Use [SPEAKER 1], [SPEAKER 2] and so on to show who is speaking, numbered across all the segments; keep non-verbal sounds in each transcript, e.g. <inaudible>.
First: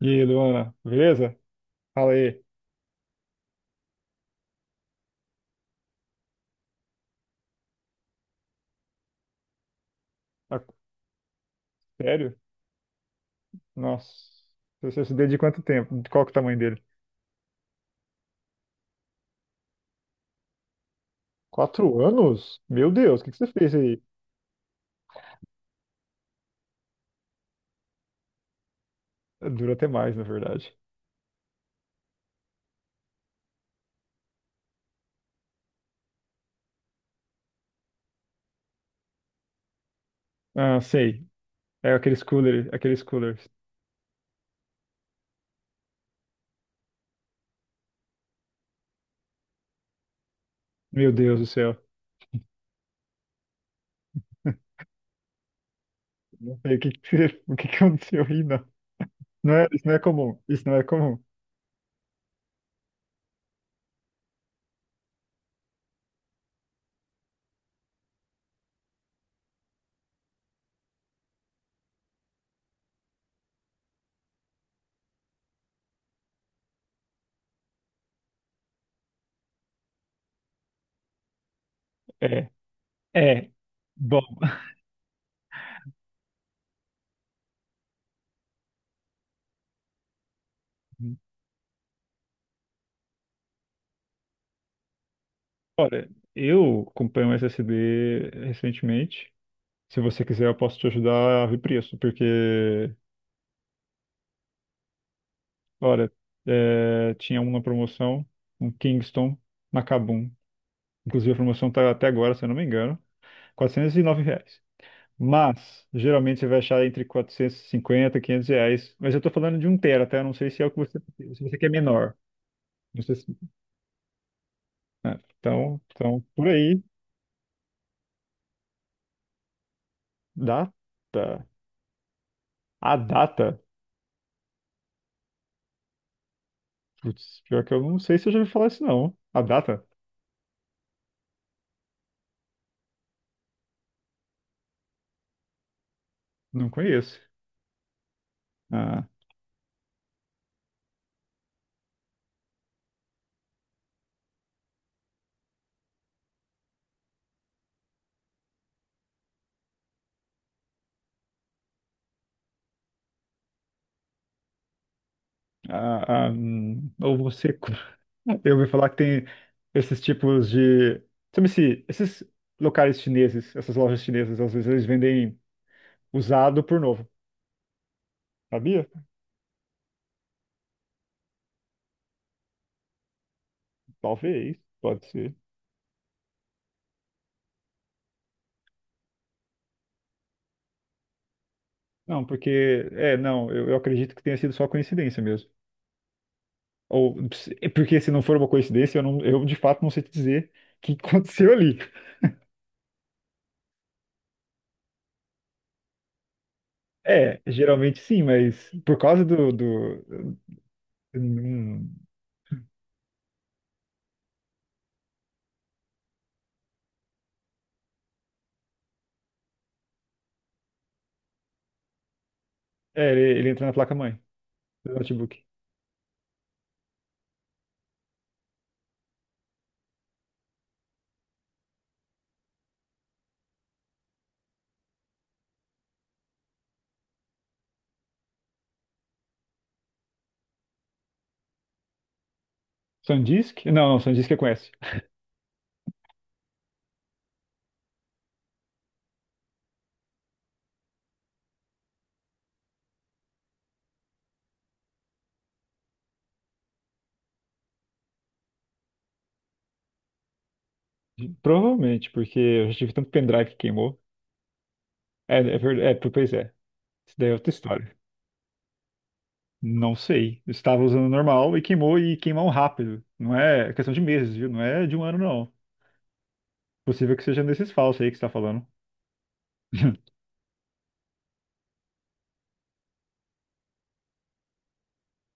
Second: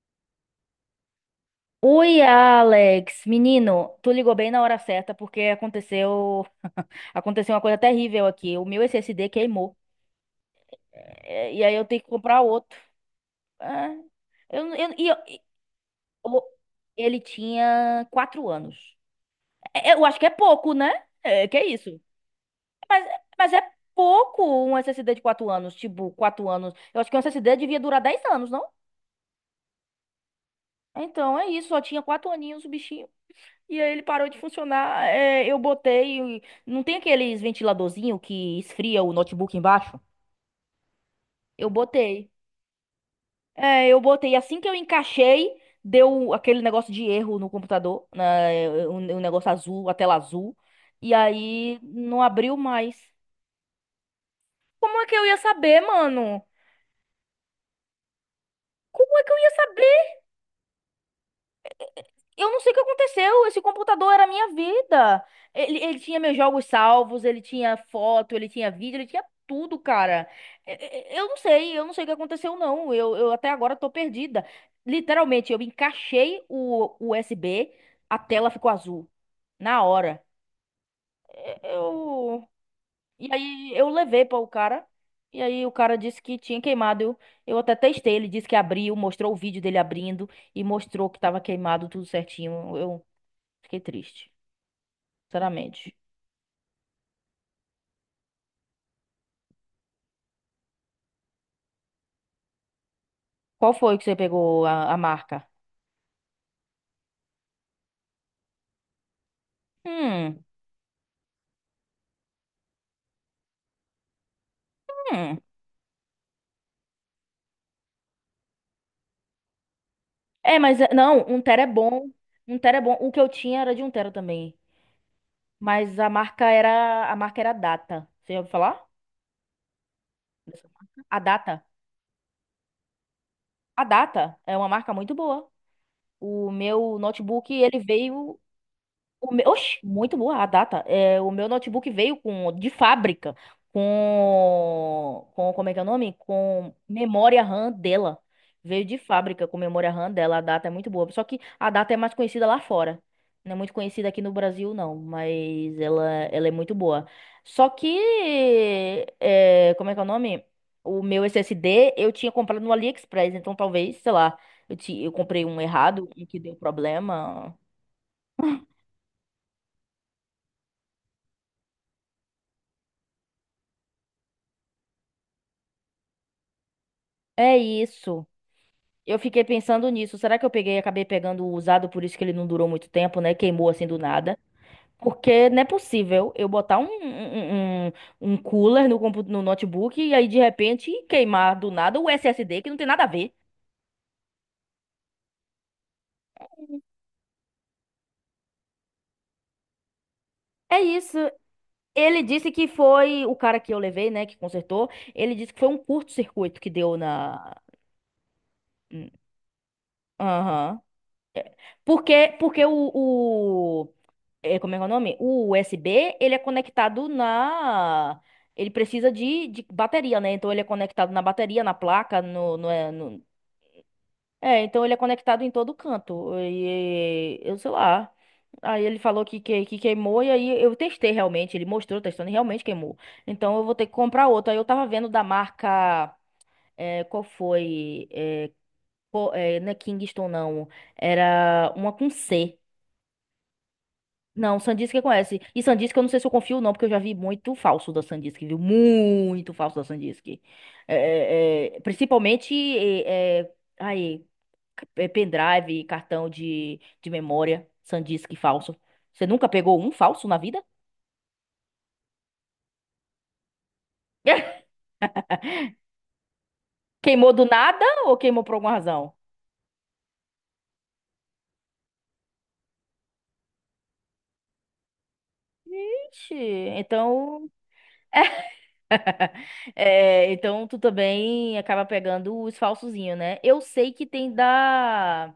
[SPEAKER 1] E aí, Luana, beleza? Fala
[SPEAKER 2] Oi,
[SPEAKER 1] aí.
[SPEAKER 2] Alex, menino, tu ligou bem na hora certa porque aconteceu uma coisa terrível aqui. O meu SSD queimou.
[SPEAKER 1] Tá-
[SPEAKER 2] É, e aí eu tenho que
[SPEAKER 1] Sério?
[SPEAKER 2] comprar outro. Ah,
[SPEAKER 1] Nossa,
[SPEAKER 2] eu, eu,
[SPEAKER 1] você
[SPEAKER 2] e
[SPEAKER 1] se
[SPEAKER 2] eu-
[SPEAKER 1] deu de
[SPEAKER 2] e-
[SPEAKER 1] quanto tempo? De Qual que é o
[SPEAKER 2] o-
[SPEAKER 1] tamanho dele?
[SPEAKER 2] ele tinha 4 anos. É, eu acho que é pouco, né? É, que é isso?
[SPEAKER 1] 4 anos? Meu
[SPEAKER 2] Mas,
[SPEAKER 1] Deus, o que que você
[SPEAKER 2] mas é
[SPEAKER 1] fez aí?
[SPEAKER 2] pouco um SSD de 4 anos, tipo 4 anos. Eu acho que um SSD devia durar 10 anos, não?
[SPEAKER 1] Dura até mais, na verdade.
[SPEAKER 2] Então é isso, só tinha 4 aninhos o bichinho. E aí ele parou de funcionar. É, eu botei. Não tem aqueles ventiladorzinho que esfria o notebook embaixo?
[SPEAKER 1] Ah, sei.
[SPEAKER 2] Eu
[SPEAKER 1] É aqueles
[SPEAKER 2] botei.
[SPEAKER 1] coolers, aqueles coolers.
[SPEAKER 2] É, eu botei. Assim que eu encaixei, deu aquele negócio de erro no computador, né, o negócio azul, a tela azul.
[SPEAKER 1] Meu
[SPEAKER 2] E
[SPEAKER 1] Deus do céu.
[SPEAKER 2] aí não abriu mais. Como é que eu ia saber, mano?
[SPEAKER 1] Não sei o que que você- <laughs> o que que aconteceu aí, não.
[SPEAKER 2] Como é que eu ia
[SPEAKER 1] Não é, isso não
[SPEAKER 2] saber?
[SPEAKER 1] é comum. Isso não é comum.
[SPEAKER 2] Eu não sei o que aconteceu. Esse computador era a minha vida. Ele tinha meus jogos salvos, ele tinha foto, ele tinha vídeo, ele tinha tudo, cara. Eu não sei o que aconteceu, não. Eu até agora tô perdida. Literalmente, eu encaixei o USB, a tela ficou azul. Na hora. Eu.
[SPEAKER 1] É.
[SPEAKER 2] E
[SPEAKER 1] É.
[SPEAKER 2] aí eu
[SPEAKER 1] Bom,
[SPEAKER 2] levei para o cara. E aí o cara disse que tinha queimado. Eu até testei, ele disse que abriu, mostrou o vídeo dele abrindo e mostrou que
[SPEAKER 1] <laughs>
[SPEAKER 2] tava queimado tudo certinho. Fiquei triste, sinceramente.
[SPEAKER 1] olha, eu comprei um SSD recentemente. Se você quiser, eu posso te ajudar a ver preço, porque
[SPEAKER 2] Qual foi que você pegou a marca?
[SPEAKER 1] olha, tinha um na promoção, um Kingston Macabum.
[SPEAKER 2] Hum,
[SPEAKER 1] Inclusive a promoção tá até agora, se eu não me engano, R$ 409.
[SPEAKER 2] hum.
[SPEAKER 1] Mas geralmente você vai achar entre 450 e 500 reais. Mas eu tô falando de um tera, tá? Eu não sei
[SPEAKER 2] É,
[SPEAKER 1] se é o que
[SPEAKER 2] mas
[SPEAKER 1] você,
[SPEAKER 2] não, um
[SPEAKER 1] se você
[SPEAKER 2] tera é
[SPEAKER 1] quer
[SPEAKER 2] bom.
[SPEAKER 1] menor.
[SPEAKER 2] Um tera é bom.
[SPEAKER 1] Não
[SPEAKER 2] O
[SPEAKER 1] sei
[SPEAKER 2] que eu
[SPEAKER 1] se-
[SPEAKER 2] tinha era de um tera também.
[SPEAKER 1] então,
[SPEAKER 2] Mas a
[SPEAKER 1] então,
[SPEAKER 2] marca
[SPEAKER 1] por aí,
[SPEAKER 2] era, a marca era Data. Você já ouviu falar? Dessa
[SPEAKER 1] data.
[SPEAKER 2] marca? A Data.
[SPEAKER 1] A data.
[SPEAKER 2] A Data é uma marca muito boa. O meu
[SPEAKER 1] Putz,
[SPEAKER 2] notebook,
[SPEAKER 1] pior que
[SPEAKER 2] ele
[SPEAKER 1] eu não sei se eu já
[SPEAKER 2] veio.
[SPEAKER 1] ouvi falar isso, não. A
[SPEAKER 2] Oxe,
[SPEAKER 1] data?
[SPEAKER 2] muito boa a data. É, o meu notebook veio com de fábrica com como é que é o nome?
[SPEAKER 1] Não
[SPEAKER 2] Com
[SPEAKER 1] conheço.
[SPEAKER 2] memória RAM dela. Veio de
[SPEAKER 1] Ah,
[SPEAKER 2] fábrica com memória RAM dela. A data é muito boa. Só que a data é mais conhecida lá fora. Não é muito conhecida aqui no Brasil, não. Mas ela é muito boa. Só que como é que é o nome? O meu SSD eu tinha comprado no AliExpress, então talvez, sei lá, eu comprei um errado, um
[SPEAKER 1] ah, ah,
[SPEAKER 2] que deu
[SPEAKER 1] hum, ou
[SPEAKER 2] problema.
[SPEAKER 1] você. <laughs> Eu ouvi falar que tem esses tipos de. Sabe se esses locais chineses, essas lojas chinesas, às vezes eles vendem usado por novo.
[SPEAKER 2] É isso.
[SPEAKER 1] Sabia?
[SPEAKER 2] Eu fiquei pensando nisso. Será que eu peguei, acabei pegando o usado, por isso que ele não durou muito tempo, né? Queimou assim do nada.
[SPEAKER 1] Talvez, pode ser.
[SPEAKER 2] Porque não é possível eu botar um cooler no notebook e aí de repente queimar do nada o
[SPEAKER 1] Não,
[SPEAKER 2] SSD, que não tem
[SPEAKER 1] porque.
[SPEAKER 2] nada a
[SPEAKER 1] É,
[SPEAKER 2] ver.
[SPEAKER 1] não, eu acredito que tenha sido só coincidência mesmo. Ou é porque se não for uma coincidência, eu, não, eu de fato não sei te dizer
[SPEAKER 2] É
[SPEAKER 1] o que <laughs>
[SPEAKER 2] isso.
[SPEAKER 1] aconteceu ali.
[SPEAKER 2] Ele disse que foi o cara que eu levei, né, que consertou. Ele disse que foi um curto-circuito que deu
[SPEAKER 1] É,
[SPEAKER 2] na.
[SPEAKER 1] geralmente sim, mas por
[SPEAKER 2] Hum,
[SPEAKER 1] causa do,
[SPEAKER 2] Aham.
[SPEAKER 1] hum,
[SPEAKER 2] Porque como é que é o nome? O USB, ele é conectado na. Ele precisa de bateria, né? Então ele é conectado na bateria, na placa,
[SPEAKER 1] ele entra na placa-mãe
[SPEAKER 2] então ele
[SPEAKER 1] do
[SPEAKER 2] é conectado
[SPEAKER 1] notebook.
[SPEAKER 2] em todo canto. E eu sei lá. Aí ele falou que queimou, e aí eu testei realmente. Ele mostrou testando e realmente queimou. Então eu vou ter que comprar outro. Aí eu tava vendo da marca. Qual foi? Não é Kingston, não. Era uma com C.
[SPEAKER 1] SanDisk? Não, não, SanDisk eu
[SPEAKER 2] Não,
[SPEAKER 1] conheço.
[SPEAKER 2] Sandisk que conhece. E Sandisk eu não sei se eu confio ou não, porque eu já vi muito falso da Sandisk, viu? Muito falso da Sandisk. É, é, principalmente aí, é pendrive, cartão de memória, Sandisk falso. Você nunca pegou um falso na vida?
[SPEAKER 1] Provavelmente, porque eu já tive tanto pendrive que queimou.
[SPEAKER 2] <laughs>
[SPEAKER 1] É, é verdade. É, pois é. Isso daí
[SPEAKER 2] Queimou
[SPEAKER 1] é
[SPEAKER 2] do
[SPEAKER 1] outra
[SPEAKER 2] nada
[SPEAKER 1] história.
[SPEAKER 2] ou queimou por alguma razão?
[SPEAKER 1] Não sei. Eu estava usando normal e queimou rápido. Não é questão de meses, viu? Não é de um ano, não.
[SPEAKER 2] Ixi,
[SPEAKER 1] Possível que seja
[SPEAKER 2] Então,
[SPEAKER 1] desses falsos aí que você está falando. <laughs>
[SPEAKER 2] então tu também acaba pegando os falsozinhos, né? Eu sei que tem da.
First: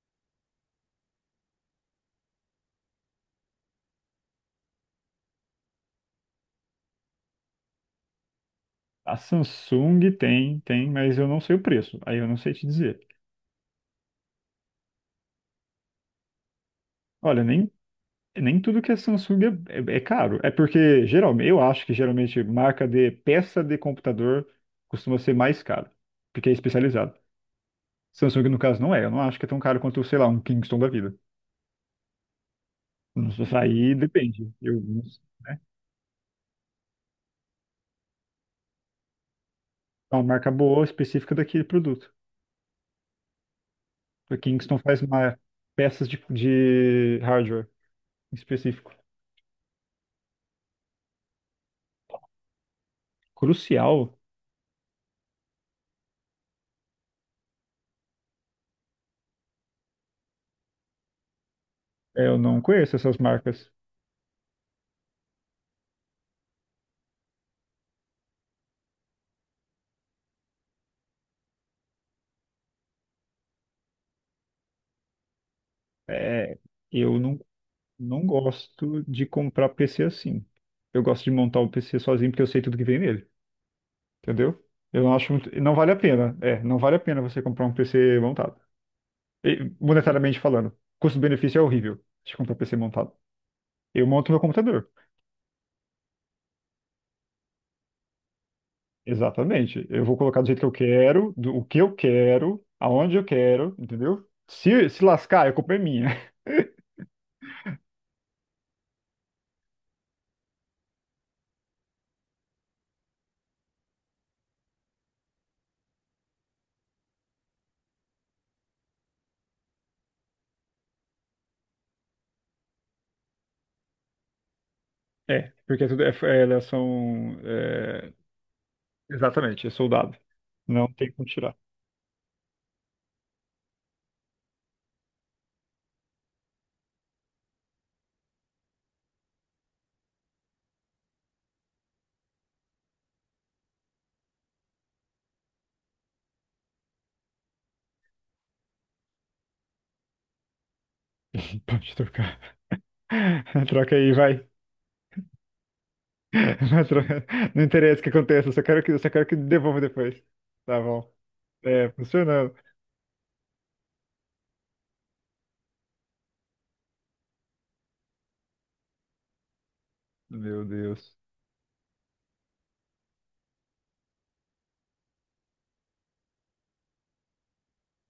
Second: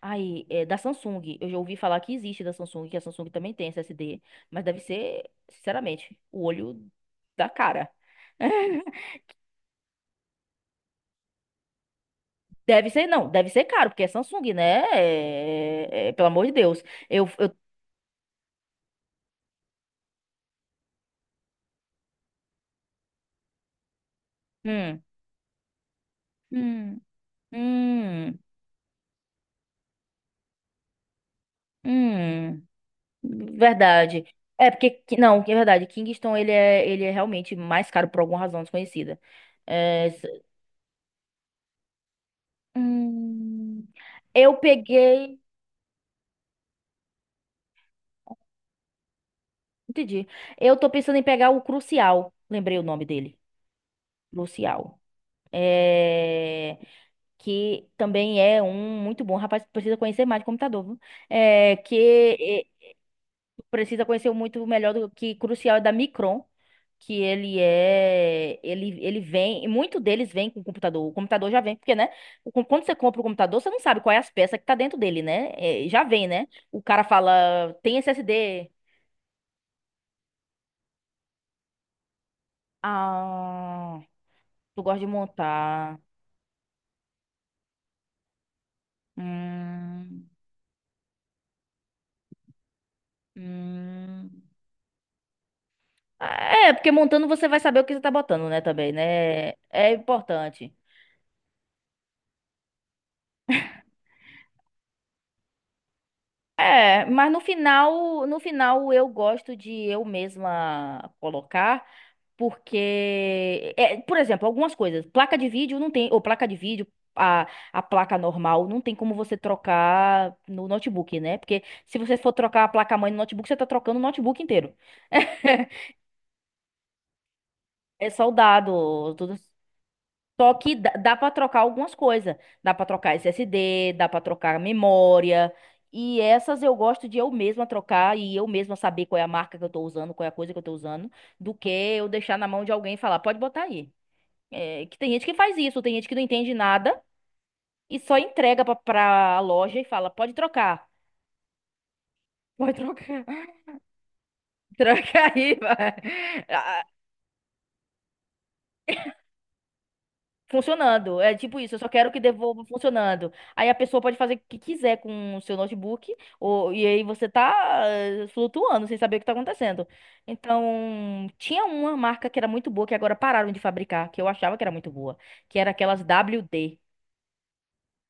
[SPEAKER 2] Aí é da Samsung. Eu já ouvi falar que existe da Samsung, que a Samsung também tem SSD, mas deve ser, sinceramente, o olho da cara. <laughs>
[SPEAKER 1] A Samsung tem, mas eu não sei o preço. Aí eu não sei te
[SPEAKER 2] Deve
[SPEAKER 1] dizer.
[SPEAKER 2] ser, não, deve ser caro, porque é Samsung, né? Pelo amor de Deus. Eu,
[SPEAKER 1] Olha,
[SPEAKER 2] eu,
[SPEAKER 1] nem tudo que é Samsung é caro. É porque geralmente, eu acho que geralmente marca de peça de computador
[SPEAKER 2] hum,
[SPEAKER 1] costuma ser mais caro, porque é
[SPEAKER 2] hum,
[SPEAKER 1] especializado.
[SPEAKER 2] hum,
[SPEAKER 1] Samsung, no caso, não é. Eu não acho que é tão caro quanto, sei lá, um Kingston da vida.
[SPEAKER 2] hum.
[SPEAKER 1] Nossa, aí
[SPEAKER 2] Verdade.
[SPEAKER 1] depende.
[SPEAKER 2] É
[SPEAKER 1] Eu,
[SPEAKER 2] porque, não, que é verdade, Kingston, ele é realmente mais caro por alguma razão desconhecida. É,
[SPEAKER 1] é uma marca boa, específica daquele produto.
[SPEAKER 2] hum,
[SPEAKER 1] A
[SPEAKER 2] eu
[SPEAKER 1] Kingston faz
[SPEAKER 2] peguei.
[SPEAKER 1] peças de hardware específico.
[SPEAKER 2] Entendi. Eu tô pensando em pegar o Crucial. Lembrei o nome dele.
[SPEAKER 1] Crucial,
[SPEAKER 2] Crucial. É. Que também é um muito bom. Rapaz, precisa conhecer mais de computador, viu? É.
[SPEAKER 1] é, eu não conheço essas marcas.
[SPEAKER 2] Precisa conhecer muito melhor do que Crucial é da Micron. Que ele é. Ele vem. E muito deles vem com o computador. O computador já vem, porque, né? Quando você compra o computador, você não sabe qual é as peças que tá dentro dele, né? É, já vem, né?
[SPEAKER 1] É,
[SPEAKER 2] O cara
[SPEAKER 1] eu não,
[SPEAKER 2] fala, tem
[SPEAKER 1] não
[SPEAKER 2] SSD.
[SPEAKER 1] gosto de comprar PC assim. Eu gosto de montar o PC sozinho porque eu sei tudo que vem nele,
[SPEAKER 2] Ah,
[SPEAKER 1] entendeu?
[SPEAKER 2] tu gosta
[SPEAKER 1] Eu
[SPEAKER 2] de
[SPEAKER 1] não acho muito, não vale a
[SPEAKER 2] montar.
[SPEAKER 1] pena. É, não vale a pena você comprar um PC montado. E,
[SPEAKER 2] Hum,
[SPEAKER 1] monetariamente falando, custo-benefício é horrível de comprar PC montado. Eu
[SPEAKER 2] hum.
[SPEAKER 1] monto meu computador.
[SPEAKER 2] É, porque montando você vai saber o que você tá botando, né, também, né?
[SPEAKER 1] Exatamente.
[SPEAKER 2] É
[SPEAKER 1] Eu vou colocar do jeito que eu
[SPEAKER 2] importante.
[SPEAKER 1] quero, do o que eu quero, aonde eu quero, entendeu? Se lascar, a culpa é minha. <laughs>
[SPEAKER 2] É, mas no final eu gosto de eu mesma colocar, porque, por exemplo, algumas coisas, placa de vídeo não tem, ou placa de vídeo, a placa normal não tem como você trocar no notebook, né? Porque se você for trocar a placa-mãe no notebook, você tá trocando o notebook inteiro.
[SPEAKER 1] É, porque
[SPEAKER 2] <laughs>
[SPEAKER 1] tudo é, elas são.
[SPEAKER 2] É
[SPEAKER 1] É,
[SPEAKER 2] soldado, tudo.
[SPEAKER 1] exatamente, é soldado.
[SPEAKER 2] Só que dá,
[SPEAKER 1] Não tem
[SPEAKER 2] dá
[SPEAKER 1] como
[SPEAKER 2] para
[SPEAKER 1] tirar.
[SPEAKER 2] trocar algumas coisas. Dá para trocar SSD, dá para trocar memória. E essas eu gosto de eu mesma trocar e eu mesma saber qual é a marca que eu tô usando, qual é a coisa que eu tô usando, do que eu deixar na mão de alguém e falar, pode botar aí. É, que tem gente que faz isso, tem gente que não entende nada e só entrega pra loja e fala, pode trocar.
[SPEAKER 1] <laughs> Pode trocar.
[SPEAKER 2] Pode trocar. <laughs>
[SPEAKER 1] <laughs> Troca aí, vai.
[SPEAKER 2] Troca aí, vai.
[SPEAKER 1] <laughs> Não tro- não interessa o que aconteça, eu só quero que, devolva depois. Tá bom.
[SPEAKER 2] Funcionando. É tipo isso, eu só
[SPEAKER 1] É,
[SPEAKER 2] quero que
[SPEAKER 1] funcionando.
[SPEAKER 2] devolva funcionando. Aí a pessoa pode fazer o que quiser com o seu notebook, e aí você tá flutuando sem saber o que tá acontecendo.
[SPEAKER 1] Meu Deus.
[SPEAKER 2] Então, tinha uma marca que era muito boa, que agora pararam de fabricar, que eu achava que era muito boa, que era aquelas WD.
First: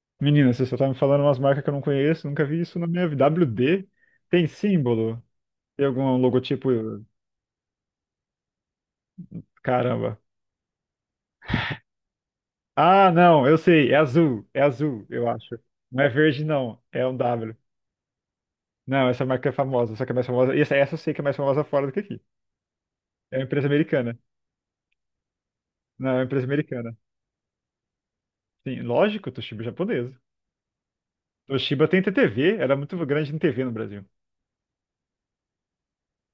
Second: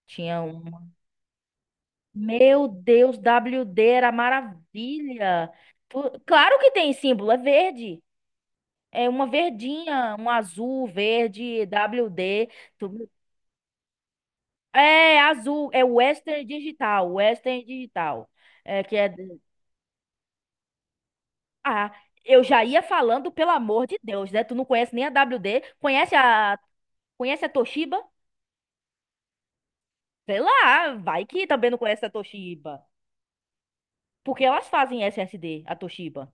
[SPEAKER 2] Tinha
[SPEAKER 1] Menina, você só tá
[SPEAKER 2] uma.
[SPEAKER 1] me falando umas marcas que eu não conheço, nunca vi
[SPEAKER 2] Meu
[SPEAKER 1] isso na minha
[SPEAKER 2] Deus,
[SPEAKER 1] vida. W
[SPEAKER 2] WD
[SPEAKER 1] D.
[SPEAKER 2] era
[SPEAKER 1] Tem símbolo?
[SPEAKER 2] maravilha.
[SPEAKER 1] Tem
[SPEAKER 2] Pô,
[SPEAKER 1] algum
[SPEAKER 2] claro
[SPEAKER 1] logotipo?
[SPEAKER 2] que tem símbolo, é verde. É uma verdinha,
[SPEAKER 1] Caramba.
[SPEAKER 2] um azul, verde, WD.
[SPEAKER 1] Ah, não, eu sei, é azul,
[SPEAKER 2] É
[SPEAKER 1] eu acho.
[SPEAKER 2] azul, é
[SPEAKER 1] Não é verde,
[SPEAKER 2] Western
[SPEAKER 1] não, é
[SPEAKER 2] Digital,
[SPEAKER 1] um W.
[SPEAKER 2] Western Digital. É que é.
[SPEAKER 1] Não, essa marca é famosa, só que é mais famosa. Essa eu sei que é mais famosa fora do
[SPEAKER 2] Ah,
[SPEAKER 1] que aqui.
[SPEAKER 2] eu já ia falando,
[SPEAKER 1] É uma
[SPEAKER 2] pelo
[SPEAKER 1] empresa
[SPEAKER 2] amor de
[SPEAKER 1] americana.
[SPEAKER 2] Deus, né? Tu não conhece nem a WD,
[SPEAKER 1] Não, é
[SPEAKER 2] conhece
[SPEAKER 1] uma empresa
[SPEAKER 2] a,
[SPEAKER 1] americana.
[SPEAKER 2] conhece a Toshiba?
[SPEAKER 1] Sim, lógico, Toshiba é japonesa.
[SPEAKER 2] Sei lá, vai que também não
[SPEAKER 1] Toshiba tem
[SPEAKER 2] conhece a
[SPEAKER 1] TTV, era
[SPEAKER 2] Toshiba.
[SPEAKER 1] muito grande em TV no Brasil.
[SPEAKER 2] Porque elas fazem SSD, a Toshiba.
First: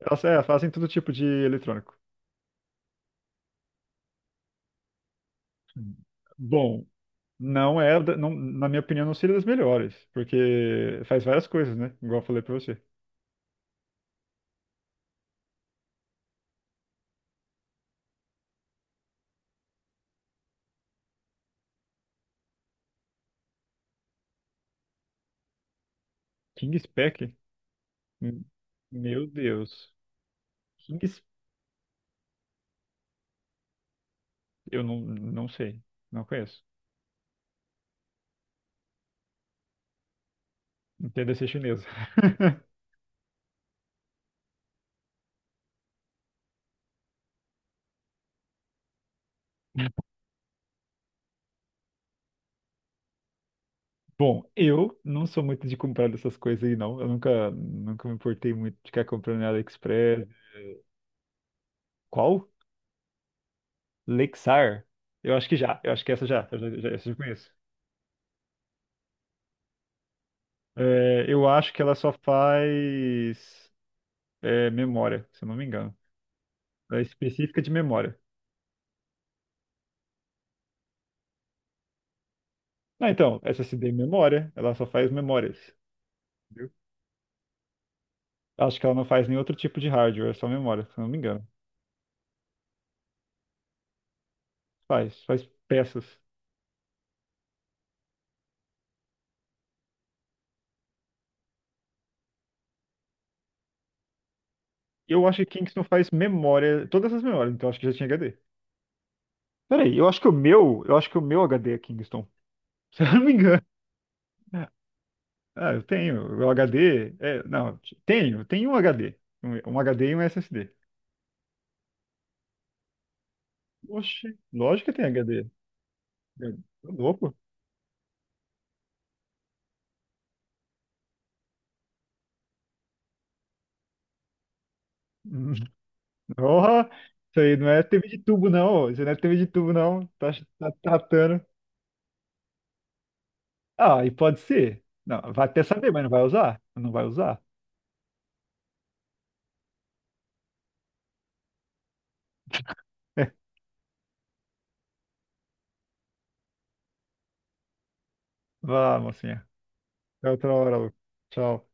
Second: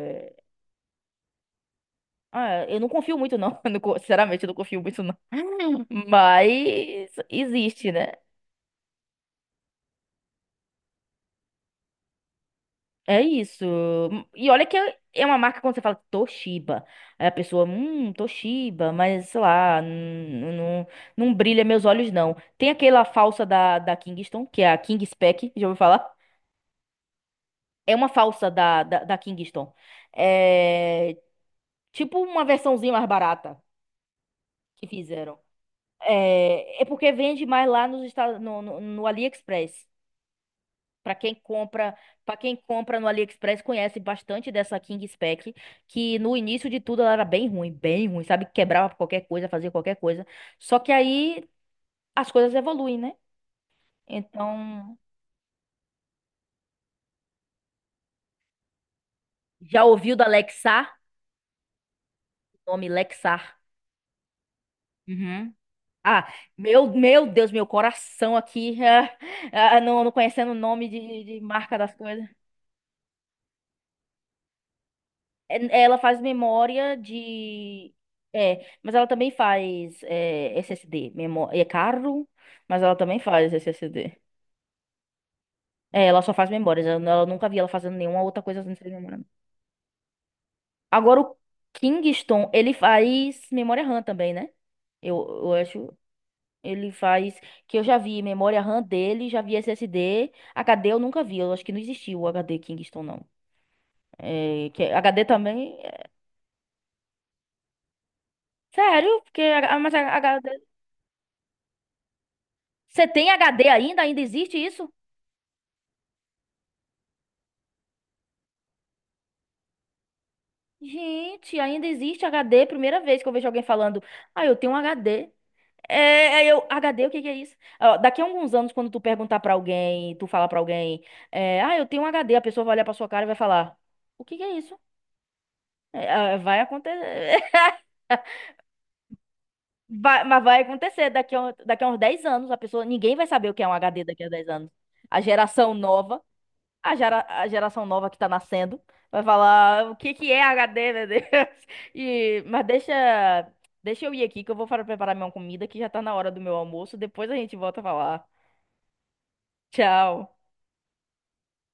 [SPEAKER 1] Elas fazem todo tipo de eletrônico.
[SPEAKER 2] ah, eu não confio muito, não. <laughs> Eu não co- Sinceramente, eu não confio muito, não. <laughs>
[SPEAKER 1] Bom,
[SPEAKER 2] Mas
[SPEAKER 1] Não
[SPEAKER 2] existe,
[SPEAKER 1] é,
[SPEAKER 2] né?
[SPEAKER 1] da- não- na minha opinião, não seria das melhores, porque faz várias coisas, né? Igual eu falei pra você.
[SPEAKER 2] É isso. E olha que é uma marca quando você fala Toshiba. Aí a pessoa, Toshiba, mas sei lá, não, não, não brilha meus olhos, não. Tem aquela falsa da Kingston, que é a King Spec, já ouviu falar?
[SPEAKER 1] King Spec?
[SPEAKER 2] É uma
[SPEAKER 1] Hum.
[SPEAKER 2] falsa da
[SPEAKER 1] Meu
[SPEAKER 2] Kingston.
[SPEAKER 1] Deus. King,
[SPEAKER 2] É
[SPEAKER 1] Spec-
[SPEAKER 2] tipo uma versãozinha mais barata
[SPEAKER 1] eu
[SPEAKER 2] que
[SPEAKER 1] não,
[SPEAKER 2] fizeram.
[SPEAKER 1] não sei, não conheço.
[SPEAKER 2] É porque vende mais lá nos Estados, no AliExpress. Para quem
[SPEAKER 1] Entenda ser chinesa.
[SPEAKER 2] compra, para quem
[SPEAKER 1] <laughs>
[SPEAKER 2] compra no AliExpress conhece bastante dessa King Spec, que no início de tudo ela era bem ruim, sabe? Quebrava qualquer coisa, fazia qualquer coisa. Só que aí as coisas evoluem, né?
[SPEAKER 1] Bom,
[SPEAKER 2] Então,
[SPEAKER 1] eu não sou muito de comprar dessas coisas aí, não. Eu nunca, nunca me importei muito de ficar comprando na
[SPEAKER 2] já ouviu da
[SPEAKER 1] AliExpress.
[SPEAKER 2] Lexar?
[SPEAKER 1] Qual?
[SPEAKER 2] O nome Lexar.
[SPEAKER 1] Lexar?
[SPEAKER 2] Uhum. Ah, meu,
[SPEAKER 1] Essa eu já
[SPEAKER 2] meu
[SPEAKER 1] conheço.
[SPEAKER 2] Deus, meu coração aqui, <laughs> ah, não, não conhecendo o nome de,
[SPEAKER 1] É,
[SPEAKER 2] de
[SPEAKER 1] eu acho
[SPEAKER 2] marca
[SPEAKER 1] que
[SPEAKER 2] das
[SPEAKER 1] ela só
[SPEAKER 2] coisas.
[SPEAKER 1] faz memória, se eu não me
[SPEAKER 2] É,
[SPEAKER 1] engano.
[SPEAKER 2] ela faz memória
[SPEAKER 1] Ela é específica de
[SPEAKER 2] de.
[SPEAKER 1] memória.
[SPEAKER 2] É, mas ela também faz SSD. Memó... É caro, mas ela
[SPEAKER 1] Ah,
[SPEAKER 2] também
[SPEAKER 1] então,
[SPEAKER 2] faz
[SPEAKER 1] SSD
[SPEAKER 2] SSD.
[SPEAKER 1] memória, ela só faz memórias.
[SPEAKER 2] É, ela só faz
[SPEAKER 1] Entendeu?
[SPEAKER 2] memórias. Eu nunca vi ela fazendo nenhuma outra coisa sem
[SPEAKER 1] Acho que
[SPEAKER 2] ser
[SPEAKER 1] ela não
[SPEAKER 2] memória.
[SPEAKER 1] faz nenhum outro tipo de hardware, é só memória, se eu não me
[SPEAKER 2] Agora, o
[SPEAKER 1] engano.
[SPEAKER 2] Kingston, ele faz memória RAM também, né? Eu,
[SPEAKER 1] Faz, faz
[SPEAKER 2] eu acho.
[SPEAKER 1] peças.
[SPEAKER 2] Ele faz. Que eu já vi memória RAM dele, já vi SSD. HD eu nunca vi. Eu acho que não existia o HD Kingston, não. É, que HD
[SPEAKER 1] Eu acho que
[SPEAKER 2] também.
[SPEAKER 1] Kingston faz memória, todas as memórias, então acho que já tinha HD.
[SPEAKER 2] Sério, porque. Ah, Mas
[SPEAKER 1] Peraí, eu acho que o
[SPEAKER 2] H D
[SPEAKER 1] meu, eu acho que o meu HD é Kingston, <laughs> se
[SPEAKER 2] Você
[SPEAKER 1] eu não
[SPEAKER 2] tem
[SPEAKER 1] me engano.
[SPEAKER 2] HD ainda? Ainda existe isso?
[SPEAKER 1] Ah, eu tenho, o HD, não, tenho um HD, um HD e um SSD.
[SPEAKER 2] Gente, ainda existe HD. Primeira vez que eu vejo alguém falando,
[SPEAKER 1] Oxe,
[SPEAKER 2] ah, eu tenho um
[SPEAKER 1] lógico que tem
[SPEAKER 2] HD.
[SPEAKER 1] HD.
[SPEAKER 2] É, é, eu,
[SPEAKER 1] Tô
[SPEAKER 2] HD, o que que é
[SPEAKER 1] louco.
[SPEAKER 2] isso? Ó, daqui a alguns anos, quando tu perguntar pra alguém, tu falar pra alguém, ah, eu tenho um HD, a pessoa vai olhar pra sua cara e vai falar, o que que é isso?
[SPEAKER 1] <laughs>
[SPEAKER 2] É, ah, vai
[SPEAKER 1] Porra!
[SPEAKER 2] acontecer.
[SPEAKER 1] Isso aí não
[SPEAKER 2] <laughs>
[SPEAKER 1] é TV de tubo, não. Ô. Isso não é TV de tubo, não. Tá,
[SPEAKER 2] Mas vai
[SPEAKER 1] tá
[SPEAKER 2] acontecer daqui
[SPEAKER 1] tratando.
[SPEAKER 2] a, daqui a uns 10 anos, a pessoa, ninguém vai saber o que é um HD
[SPEAKER 1] Ah, e
[SPEAKER 2] daqui a
[SPEAKER 1] pode
[SPEAKER 2] 10 anos.
[SPEAKER 1] ser.
[SPEAKER 2] A
[SPEAKER 1] Não, vai até
[SPEAKER 2] geração
[SPEAKER 1] saber, mas não
[SPEAKER 2] nova
[SPEAKER 1] vai usar. Não
[SPEAKER 2] A,
[SPEAKER 1] vai
[SPEAKER 2] gera-
[SPEAKER 1] usar.
[SPEAKER 2] a geração nova que tá nascendo vai falar o que que é HD, meu Deus. <laughs> Mas deixa,
[SPEAKER 1] <laughs>
[SPEAKER 2] deixa eu ir aqui que eu vou para preparar minha comida que já tá na hora do meu almoço. Depois a gente volta a falar.
[SPEAKER 1] Vá, mocinha. Até
[SPEAKER 2] Tchau.
[SPEAKER 1] outra hora, Lu. Tchau.